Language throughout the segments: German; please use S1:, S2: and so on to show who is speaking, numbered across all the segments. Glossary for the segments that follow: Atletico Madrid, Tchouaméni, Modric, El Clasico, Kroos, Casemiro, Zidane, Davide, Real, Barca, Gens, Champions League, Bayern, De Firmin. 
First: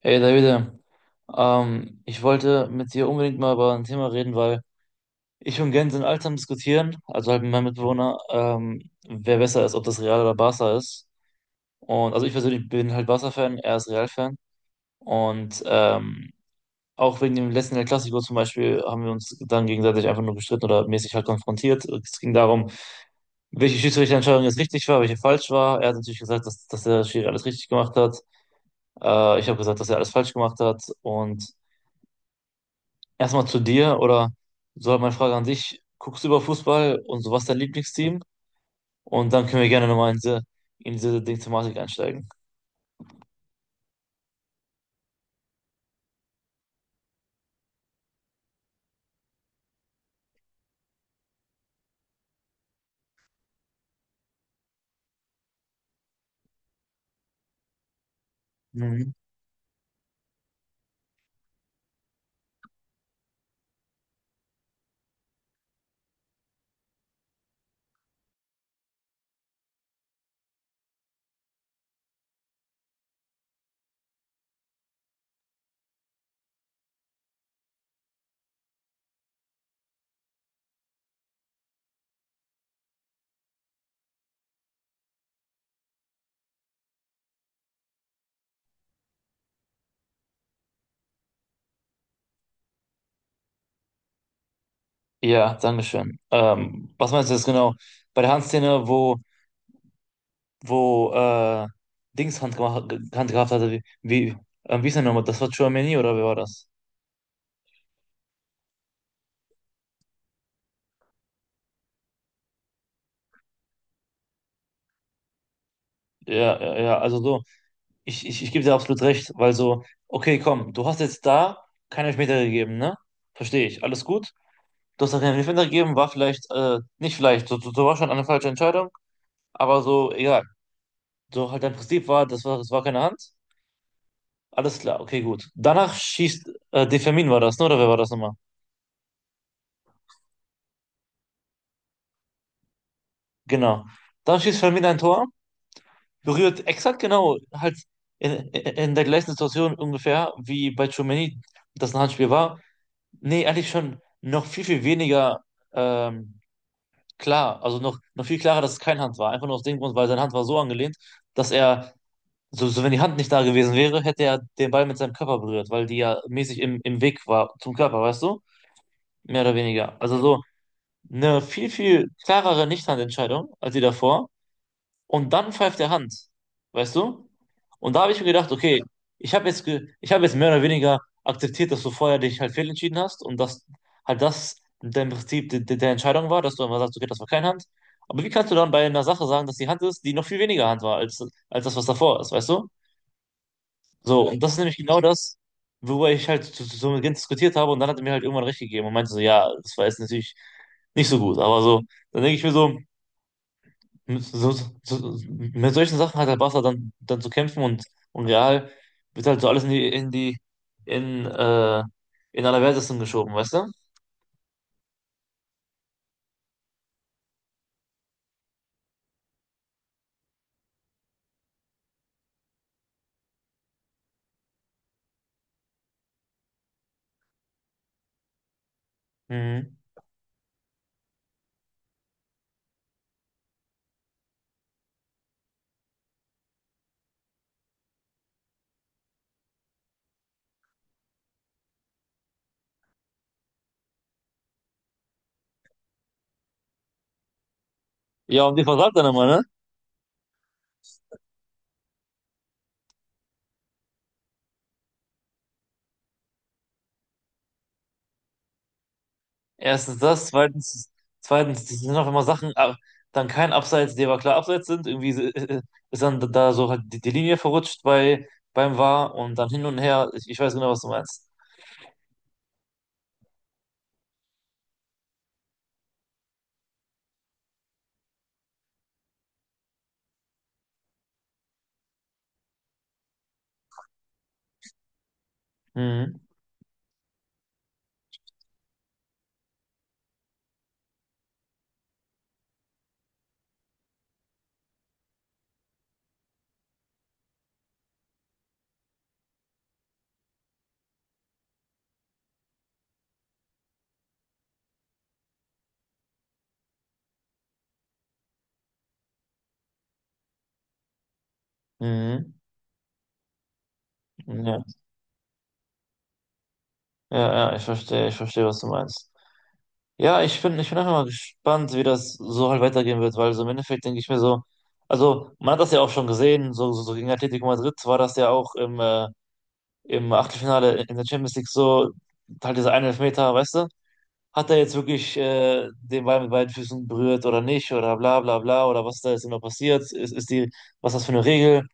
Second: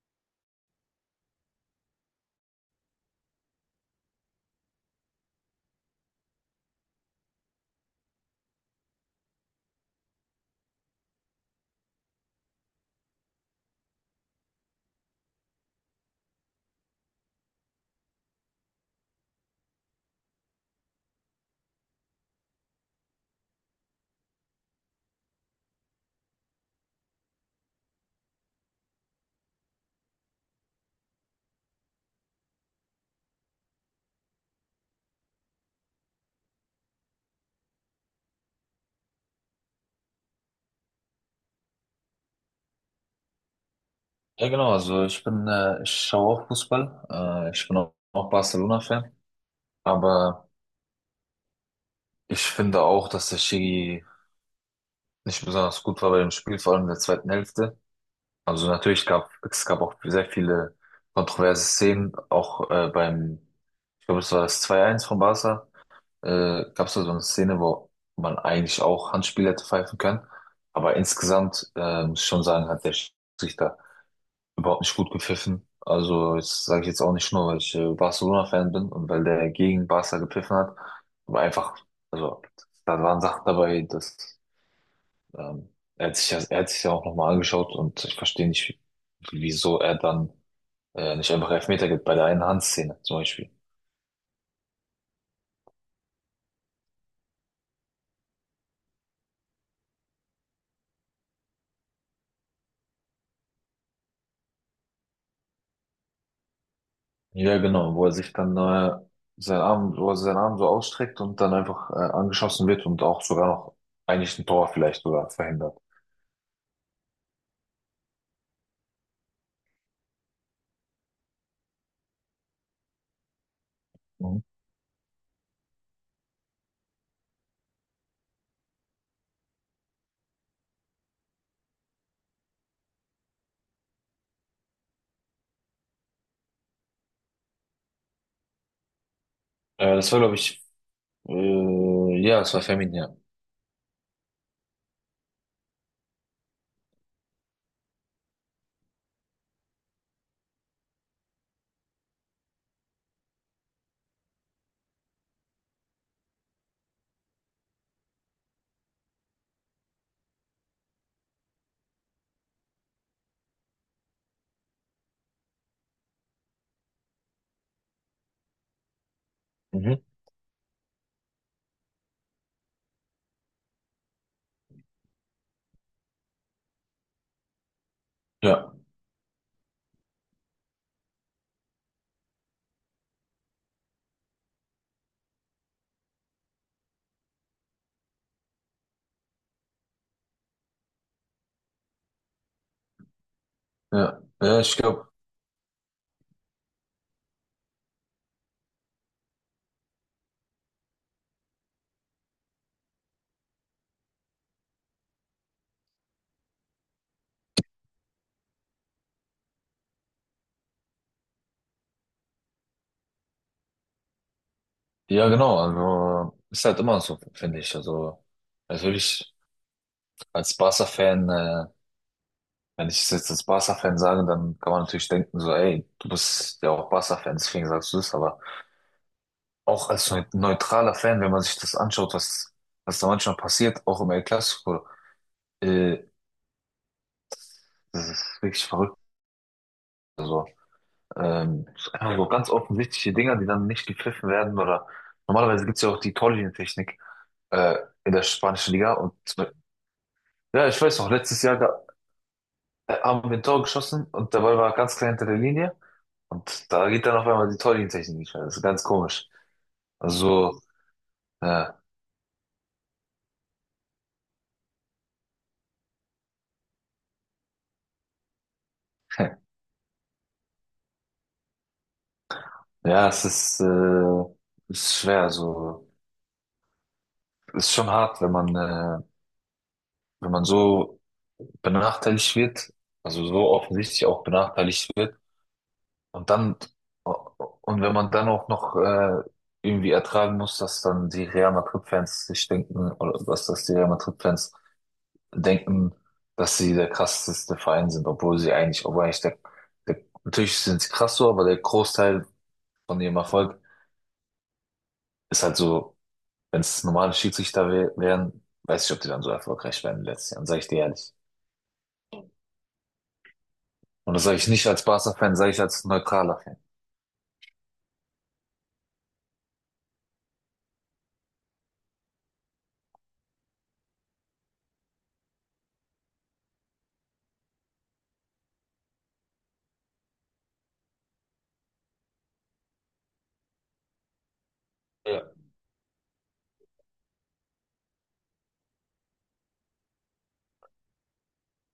S1: Hey Davide, ich wollte mit dir unbedingt mal über ein Thema reden, weil ich und Gens sind alt am Diskutieren, also halt mit meinem Mitbewohner, wer besser ist, ob das Real oder Barca ist. Und also ich persönlich bin halt Barca-Fan, er ist Real-Fan. Und ähm, Auch wegen dem letzten El Clasico zum Beispiel haben wir uns dann gegenseitig einfach nur gestritten oder mäßig halt konfrontiert. Es ging darum, welche Schiedsrichterentscheidung jetzt richtig war, welche falsch war. Er hat natürlich gesagt, dass der Schiri alles richtig gemacht hat. Ich habe gesagt, dass er alles falsch gemacht hat. Und erstmal zu dir oder so halt meine Frage an dich. Guckst du über Fußball und so, was ist dein Lieblingsteam? Und dann können wir gerne nochmal in diese Ding-Thematik einsteigen.
S2: Ja, genau, also ich bin, ich schaue auch Fußball. Ich bin auch Barcelona-Fan. Aber ich finde auch, dass der Schiri nicht besonders gut war bei dem Spiel, vor allem in der zweiten Hälfte. Also natürlich
S1: Mhm.
S2: gab es gab auch sehr viele kontroverse Szenen, auch beim, ich glaube, es war das 2-1 von Barca. Gab es da so eine Szene, wo man eigentlich auch Handspiel hätte pfeifen können. Aber insgesamt muss ich schon sagen, hat der Schiedsrichter überhaupt nicht gut gepfiffen. Also, das sage ich jetzt auch nicht nur, weil ich Barcelona-Fan bin und weil der gegen Barca gepfiffen hat, aber einfach, also, da waren Sachen dabei, dass ähm, er hat sich ja auch nochmal angeschaut und ich verstehe nicht, wieso er dann nicht einfach Elfmeter gibt bei der einen Handszene zum Beispiel.
S1: Ja, Dankeschön. Was meinst du jetzt genau? Bei der Handszene, wo Dings Hand, gemacht, Hand gehabt hatte, wie ist der nochmal? Das war Tchouaméni oder wer war das?
S2: Ja, genau, wo er sich dann wo er seinen Arm so ausstreckt und dann einfach angeschossen wird und auch sogar noch eigentlich ein Tor vielleicht sogar verhindert.
S1: Ja, ja, ja, also so, ich gebe dir absolut recht, weil so, okay, komm, du hast jetzt da keinen Elfmeter gegeben, ne? Verstehe ich, alles gut.
S2: Mhm.
S1: Du hast da keinen Elfmeter gegeben, war vielleicht, nicht vielleicht, so war schon eine falsche Entscheidung, aber so, egal. So halt dein Prinzip war, das war keine Hand. Alles klar, okay, gut. Danach schießt, De Firmin war das, ne? Oder wer war das nochmal?
S2: Das war, glaube ich, ja, es war Feminin, ja.
S1: Genau. Dann schießt Firmin ein Tor, berührt exakt genau, halt in, in der gleichen Situation ungefähr, wie bei Tchouaméni das ein Handspiel war. Nee, eigentlich schon noch viel, viel weniger ähm, klar, also noch, noch viel klarer, dass es kein Hand war. Einfach nur aus dem Grund, weil seine Hand war so angelehnt, dass er. So, so wenn die Hand nicht da gewesen wäre, hätte er den Ball mit seinem Körper berührt, weil die ja mäßig im, im Weg war zum Körper, weißt du? Mehr oder weniger.
S2: Mhm.
S1: Also so eine viel, viel klarere Nichthandentscheidung als die davor. Und dann pfeift der Hand, weißt du? Und da habe ich mir gedacht,
S2: Ja,
S1: okay, ich habe jetzt, ge ich habe jetzt mehr oder weniger akzeptiert, dass du vorher dich halt fehlentschieden hast und dass halt das dein Prinzip de de der Entscheidung war, dass du einfach sagst, okay, das war keine Hand. Aber wie kannst du dann bei einer Sache sagen, dass die Hand ist, die noch viel weniger Hand war als, als das, was davor ist, weißt du?
S2: ja.
S1: So, und das ist
S2: Ja,
S1: nämlich
S2: ich
S1: genau
S2: glaube,
S1: das, worüber ich halt so, so mit Gent diskutiert habe und dann hat er mir halt irgendwann recht gegeben und meinte so, ja, das war jetzt natürlich nicht so gut, aber so, dann denke ich mir so, mit, mit solchen Sachen hat der Barca dann zu kämpfen und Real wird halt so alles in die, in die, in, äh, in Allerwertesten geschoben, weißt du?
S2: ja, genau. Also, ist halt immer so, finde ich. Also, natürlich, als Barca-Fan, wenn ich es jetzt als Barca-Fan sage, dann kann man natürlich denken, so, ey, du bist ja auch Barca-Fan, deswegen sagst du es. Aber
S1: Mhm.
S2: auch als neutraler Fan, wenn man sich das anschaut, was da manchmal passiert, auch im El Clasico, äh, das ist wirklich verrückt. Also, so ganz offensichtliche Dinger, die dann nicht gepfiffen werden oder normalerweise gibt's ja auch die Torlinientechnik. äh, in der
S1: Ja, und die
S2: spanischen Liga.
S1: versagt dann
S2: Und
S1: immer, ne?
S2: zum Beispiel, ja, ich weiß noch, letztes Jahr haben wir ein Tor geschossen und dabei war er ganz klein hinter der Linie. Und da geht dann auf einmal die Torlinientechnik nicht mehr. Das ist ganz komisch.
S1: Erstens das,
S2: Also,
S1: zweitens,
S2: äh,
S1: das sind auch immer Sachen, dann kein Abseits, die aber klar Abseits sind. Irgendwie so, äh, ist dann da so halt die, die Linie verrutscht bei, beim VAR und dann hin und her. Ich weiß genau, was du meinst.
S2: ja, ist schwer. So, ist schon hart, wenn wenn man so benachteiligt wird, also so offensichtlich auch benachteiligt wird.
S1: Mhm.
S2: Und dann, und wenn man dann auch noch irgendwie ertragen muss, dass dann die Real Madrid-Fans sich denken, oder dass das die Real Madrid-Fans denken, dass sie der krasseste Verein sind, obwohl sie eigentlich, obwohl eigentlich der, der natürlich sind sie krass so, aber der Großteil von ihrem Erfolg ist halt so, wenn es normale Schiedsrichter wären, weiß ich, ob die dann so erfolgreich wären in den letzten Jahren, sage ich dir ehrlich.
S1: Mhm.
S2: Und das sage ich
S1: Ja.
S2: nicht als Barca-Fan, sage ich als neutraler Fan.
S1: Ja, ja, ich verstehe, was du meinst. Ja, ich bin einfach mal gespannt, wie das so halt weitergehen wird, weil so im Endeffekt denke ich mir so, also man hat das ja auch schon gesehen, so, gegen Atletico Madrid war das ja auch im, im Achtelfinale in der Champions League so, halt dieser eine Elfmeter, weißt du? Hat er jetzt wirklich
S2: Ja.
S1: den Ball mit beiden Füßen berührt oder nicht oder bla bla bla oder was da jetzt immer passiert, ist die, was ist das für eine Regel?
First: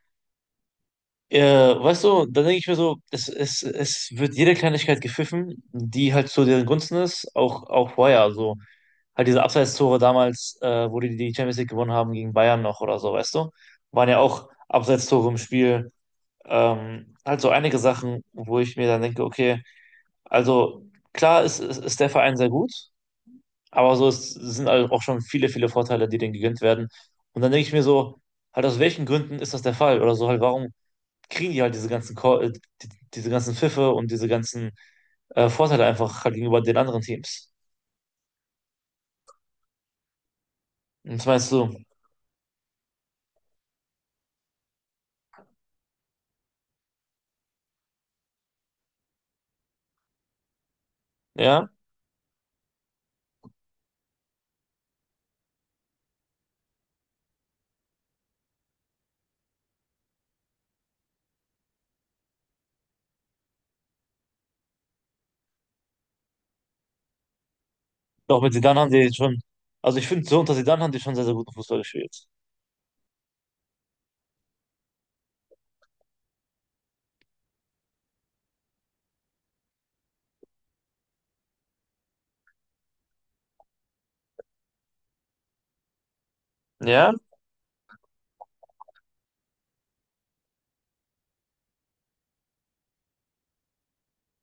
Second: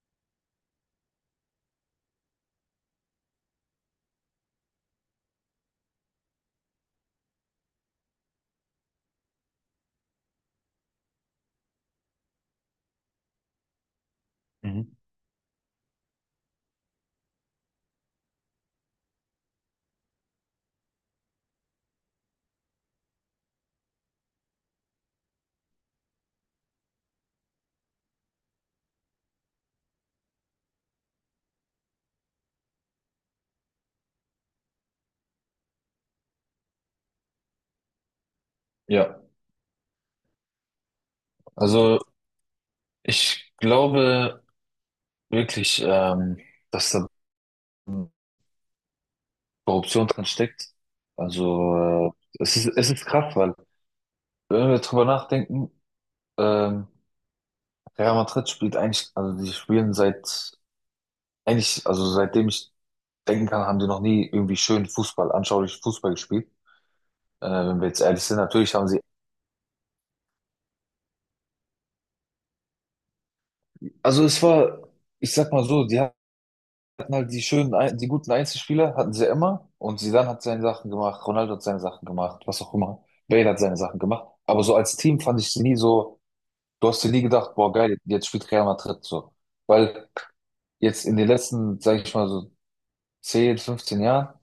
S1: Äh, Weißt du, dann denke ich mir so, es wird jede Kleinigkeit gepfiffen, die halt zu deren Gunsten ist, auch, auch vorher, also halt diese Abseits-Tore damals, wo die die Champions League gewonnen haben gegen Bayern noch oder so, weißt du, waren ja auch
S2: Mhm.
S1: Abseits-Tore im Spiel, halt so einige Sachen, wo ich mir dann denke, okay, also klar ist, ist der Verein sehr gut, aber so es sind halt auch schon viele, viele Vorteile, die denen gegönnt werden. Und dann denke ich mir so, halt aus welchen Gründen ist das der Fall? Oder so halt, warum kriegen die halt diese ganzen, die, diese ganzen Pfiffe und diese ganzen Vorteile einfach halt gegenüber den anderen Teams?
S2: Ja,
S1: Und was meinst du?
S2: also ich glaube, wirklich, dass da Korruption drin steckt.
S1: Ja?
S2: Also, es ist krass, weil, wenn wir drüber nachdenken, ähm, Real Madrid spielt eigentlich, also die spielen seit, eigentlich, also seitdem ich denken kann, haben die noch nie irgendwie schön Fußball, anschaulich Fußball gespielt. Wenn wir jetzt ehrlich sind,
S1: Doch mit
S2: natürlich
S1: Zidane
S2: haben
S1: haben
S2: sie,
S1: die schon, also ich finde, so unter Zidane haben die schon sehr, sehr guten Fußball gespielt.
S2: also es war, ich sag mal so, die hatten halt die die guten Einzelspieler hatten sie ja immer. Und Zidane hat seine Sachen gemacht, Ronaldo hat seine Sachen gemacht, was auch immer. Bale hat seine Sachen gemacht. Aber so als Team fand ich sie nie so, du hast dir
S1: Ja?
S2: nie gedacht, boah, geil, jetzt spielt Real Madrid so. Weil jetzt in den letzten, sage ich mal so 10, 15 Jahren,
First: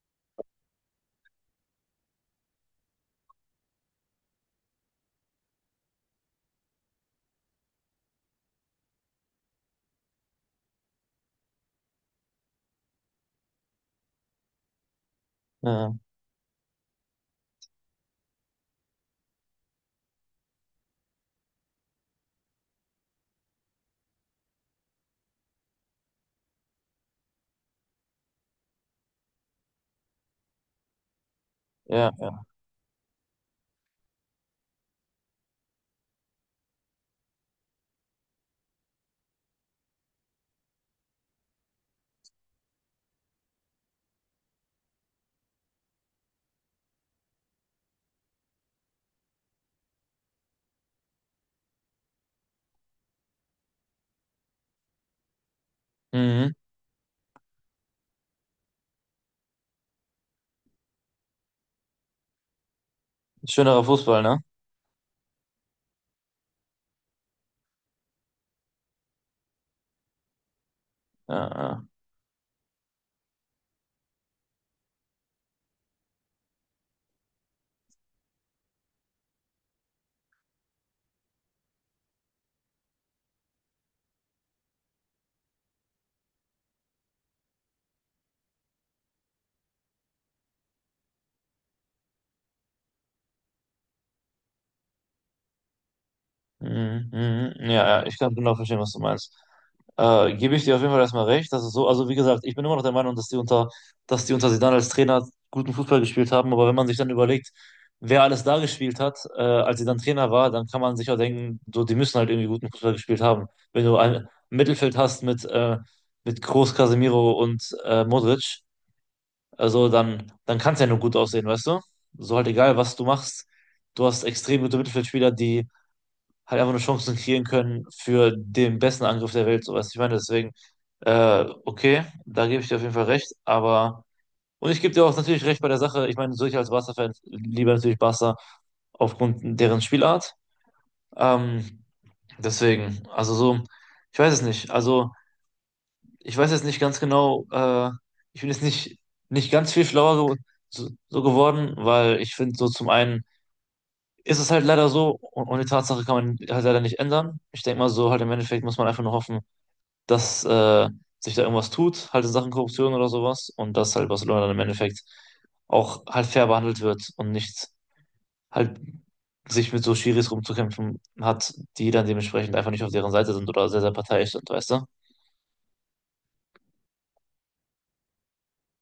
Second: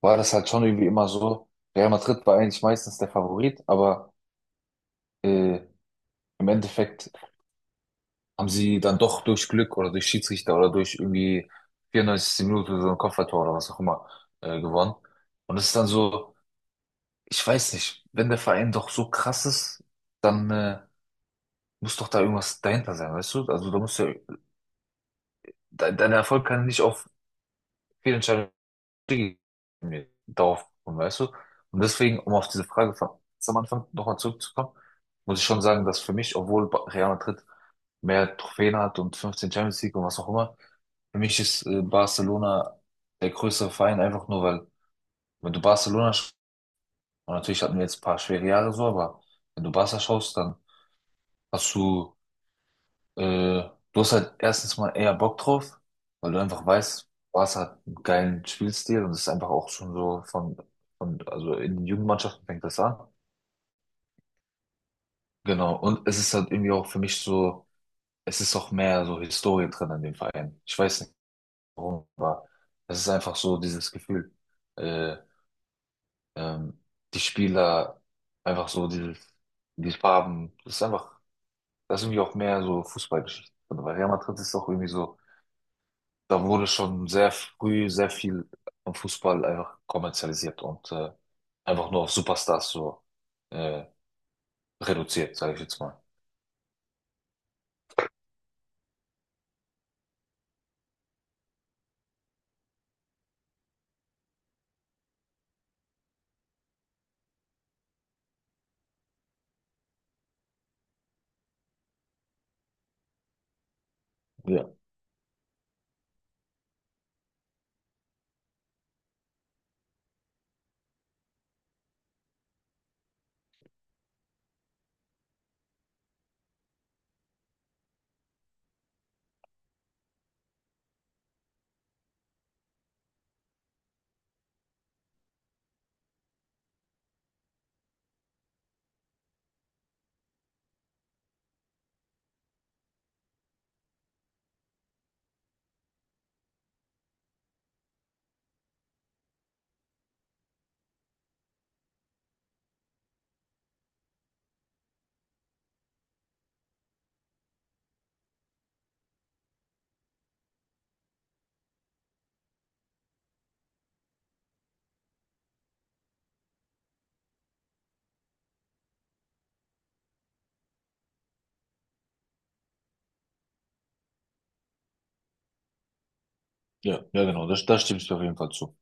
S2: war das halt schon irgendwie immer so, Real Madrid war eigentlich meistens der Favorit, aber äh, im Endeffekt haben sie dann doch durch Glück oder durch Schiedsrichter oder durch irgendwie 94. Minute so ein Kopfballtor oder was auch immer gewonnen. Und es ist dann
S1: Ja,
S2: so, ich weiß nicht, wenn der Verein doch so krass ist, dann muss doch da irgendwas dahinter sein, weißt du? Also da muss ja, de dein Erfolg kann nicht auf Fehlentscheidungen darauf kommen, weißt du? Und
S1: ja,
S2: deswegen, um
S1: ja.
S2: auf diese Frage von ganz am Anfang nochmal zurückzukommen, muss ich schon sagen, dass für mich, obwohl Real Madrid mehr Trophäen hat und 15 Champions League und was auch immer, für mich ist Barcelona der größere Verein, einfach nur weil, wenn du Barcelona schaust, und natürlich hatten wir jetzt ein paar schwere Jahre so, aber wenn du Barca schaust, dann hast du, äh, du hast halt erstens mal eher Bock drauf, weil du
S1: Mhm.
S2: einfach weißt, Barca hat einen geilen Spielstil und es ist einfach auch schon so von, also in den Jugendmannschaften fängt das an.
S1: Schönerer Fußball, ne?
S2: Genau, und es ist halt irgendwie auch für mich so, es ist auch mehr so Historie drin an dem Verein. Ich weiß nicht
S1: Ja, ja.
S2: warum, aber es ist einfach so dieses Gefühl. Äh, ähm, die Spieler, einfach so dieses, die Farben, das ist einfach, das ist irgendwie auch mehr so Fußballgeschichte drin. Weil Real Madrid ist auch irgendwie so, da wurde schon sehr früh sehr viel am Fußball einfach kommerzialisiert und einfach nur auf Superstars so äh, reduziert, sage ich jetzt mal.
S1: Mhm, mhm. Ja, ja, ich kann genau verstehen, was du meinst. Gebe ich dir auf jeden Fall erstmal recht, dass es so, also wie gesagt, ich bin immer noch der Meinung, dass die unter Zidane als Trainer guten Fußball gespielt haben, aber wenn man sich dann überlegt, wer alles da gespielt hat, als sie dann Trainer war, dann kann man sich auch denken, so, die müssen halt irgendwie guten Fußball gespielt haben. Wenn du ein
S2: Ja,
S1: Mittelfeld hast mit Kroos, Casemiro und Modric, also dann, dann kann es ja nur gut aussehen, weißt du? So halt egal, was du machst, du hast extrem gute Mittelfeldspieler, die halt einfach eine Chance kreieren können für den besten Angriff der Welt, so weißt du, ich meine, deswegen, okay, da gebe ich dir auf jeden Fall recht, aber, und ich gebe dir auch natürlich recht bei der Sache, ich meine, so ich als Barca-Fan lieber natürlich Barca aufgrund deren Spielart, ähm, deswegen, also so, ich weiß es nicht, also, ich weiß jetzt nicht ganz genau, ich bin jetzt nicht, nicht ganz viel schlauer so, geworden, weil ich finde so zum einen, ist es halt leider so und die Tatsache kann man halt leider nicht ändern. Ich denke mal so, halt im Endeffekt muss man einfach nur hoffen, dass sich da irgendwas tut, halt in Sachen Korruption oder sowas und dass halt Barcelona dann im Endeffekt auch halt fair behandelt wird und nicht halt sich mit so Schiris rumzukämpfen hat, die dann dementsprechend einfach nicht auf deren Seite sind oder sehr, sehr parteiisch sind, weißt du?
S2: ja, ja, genau, das, das stimmst du auf jeden Fall zu.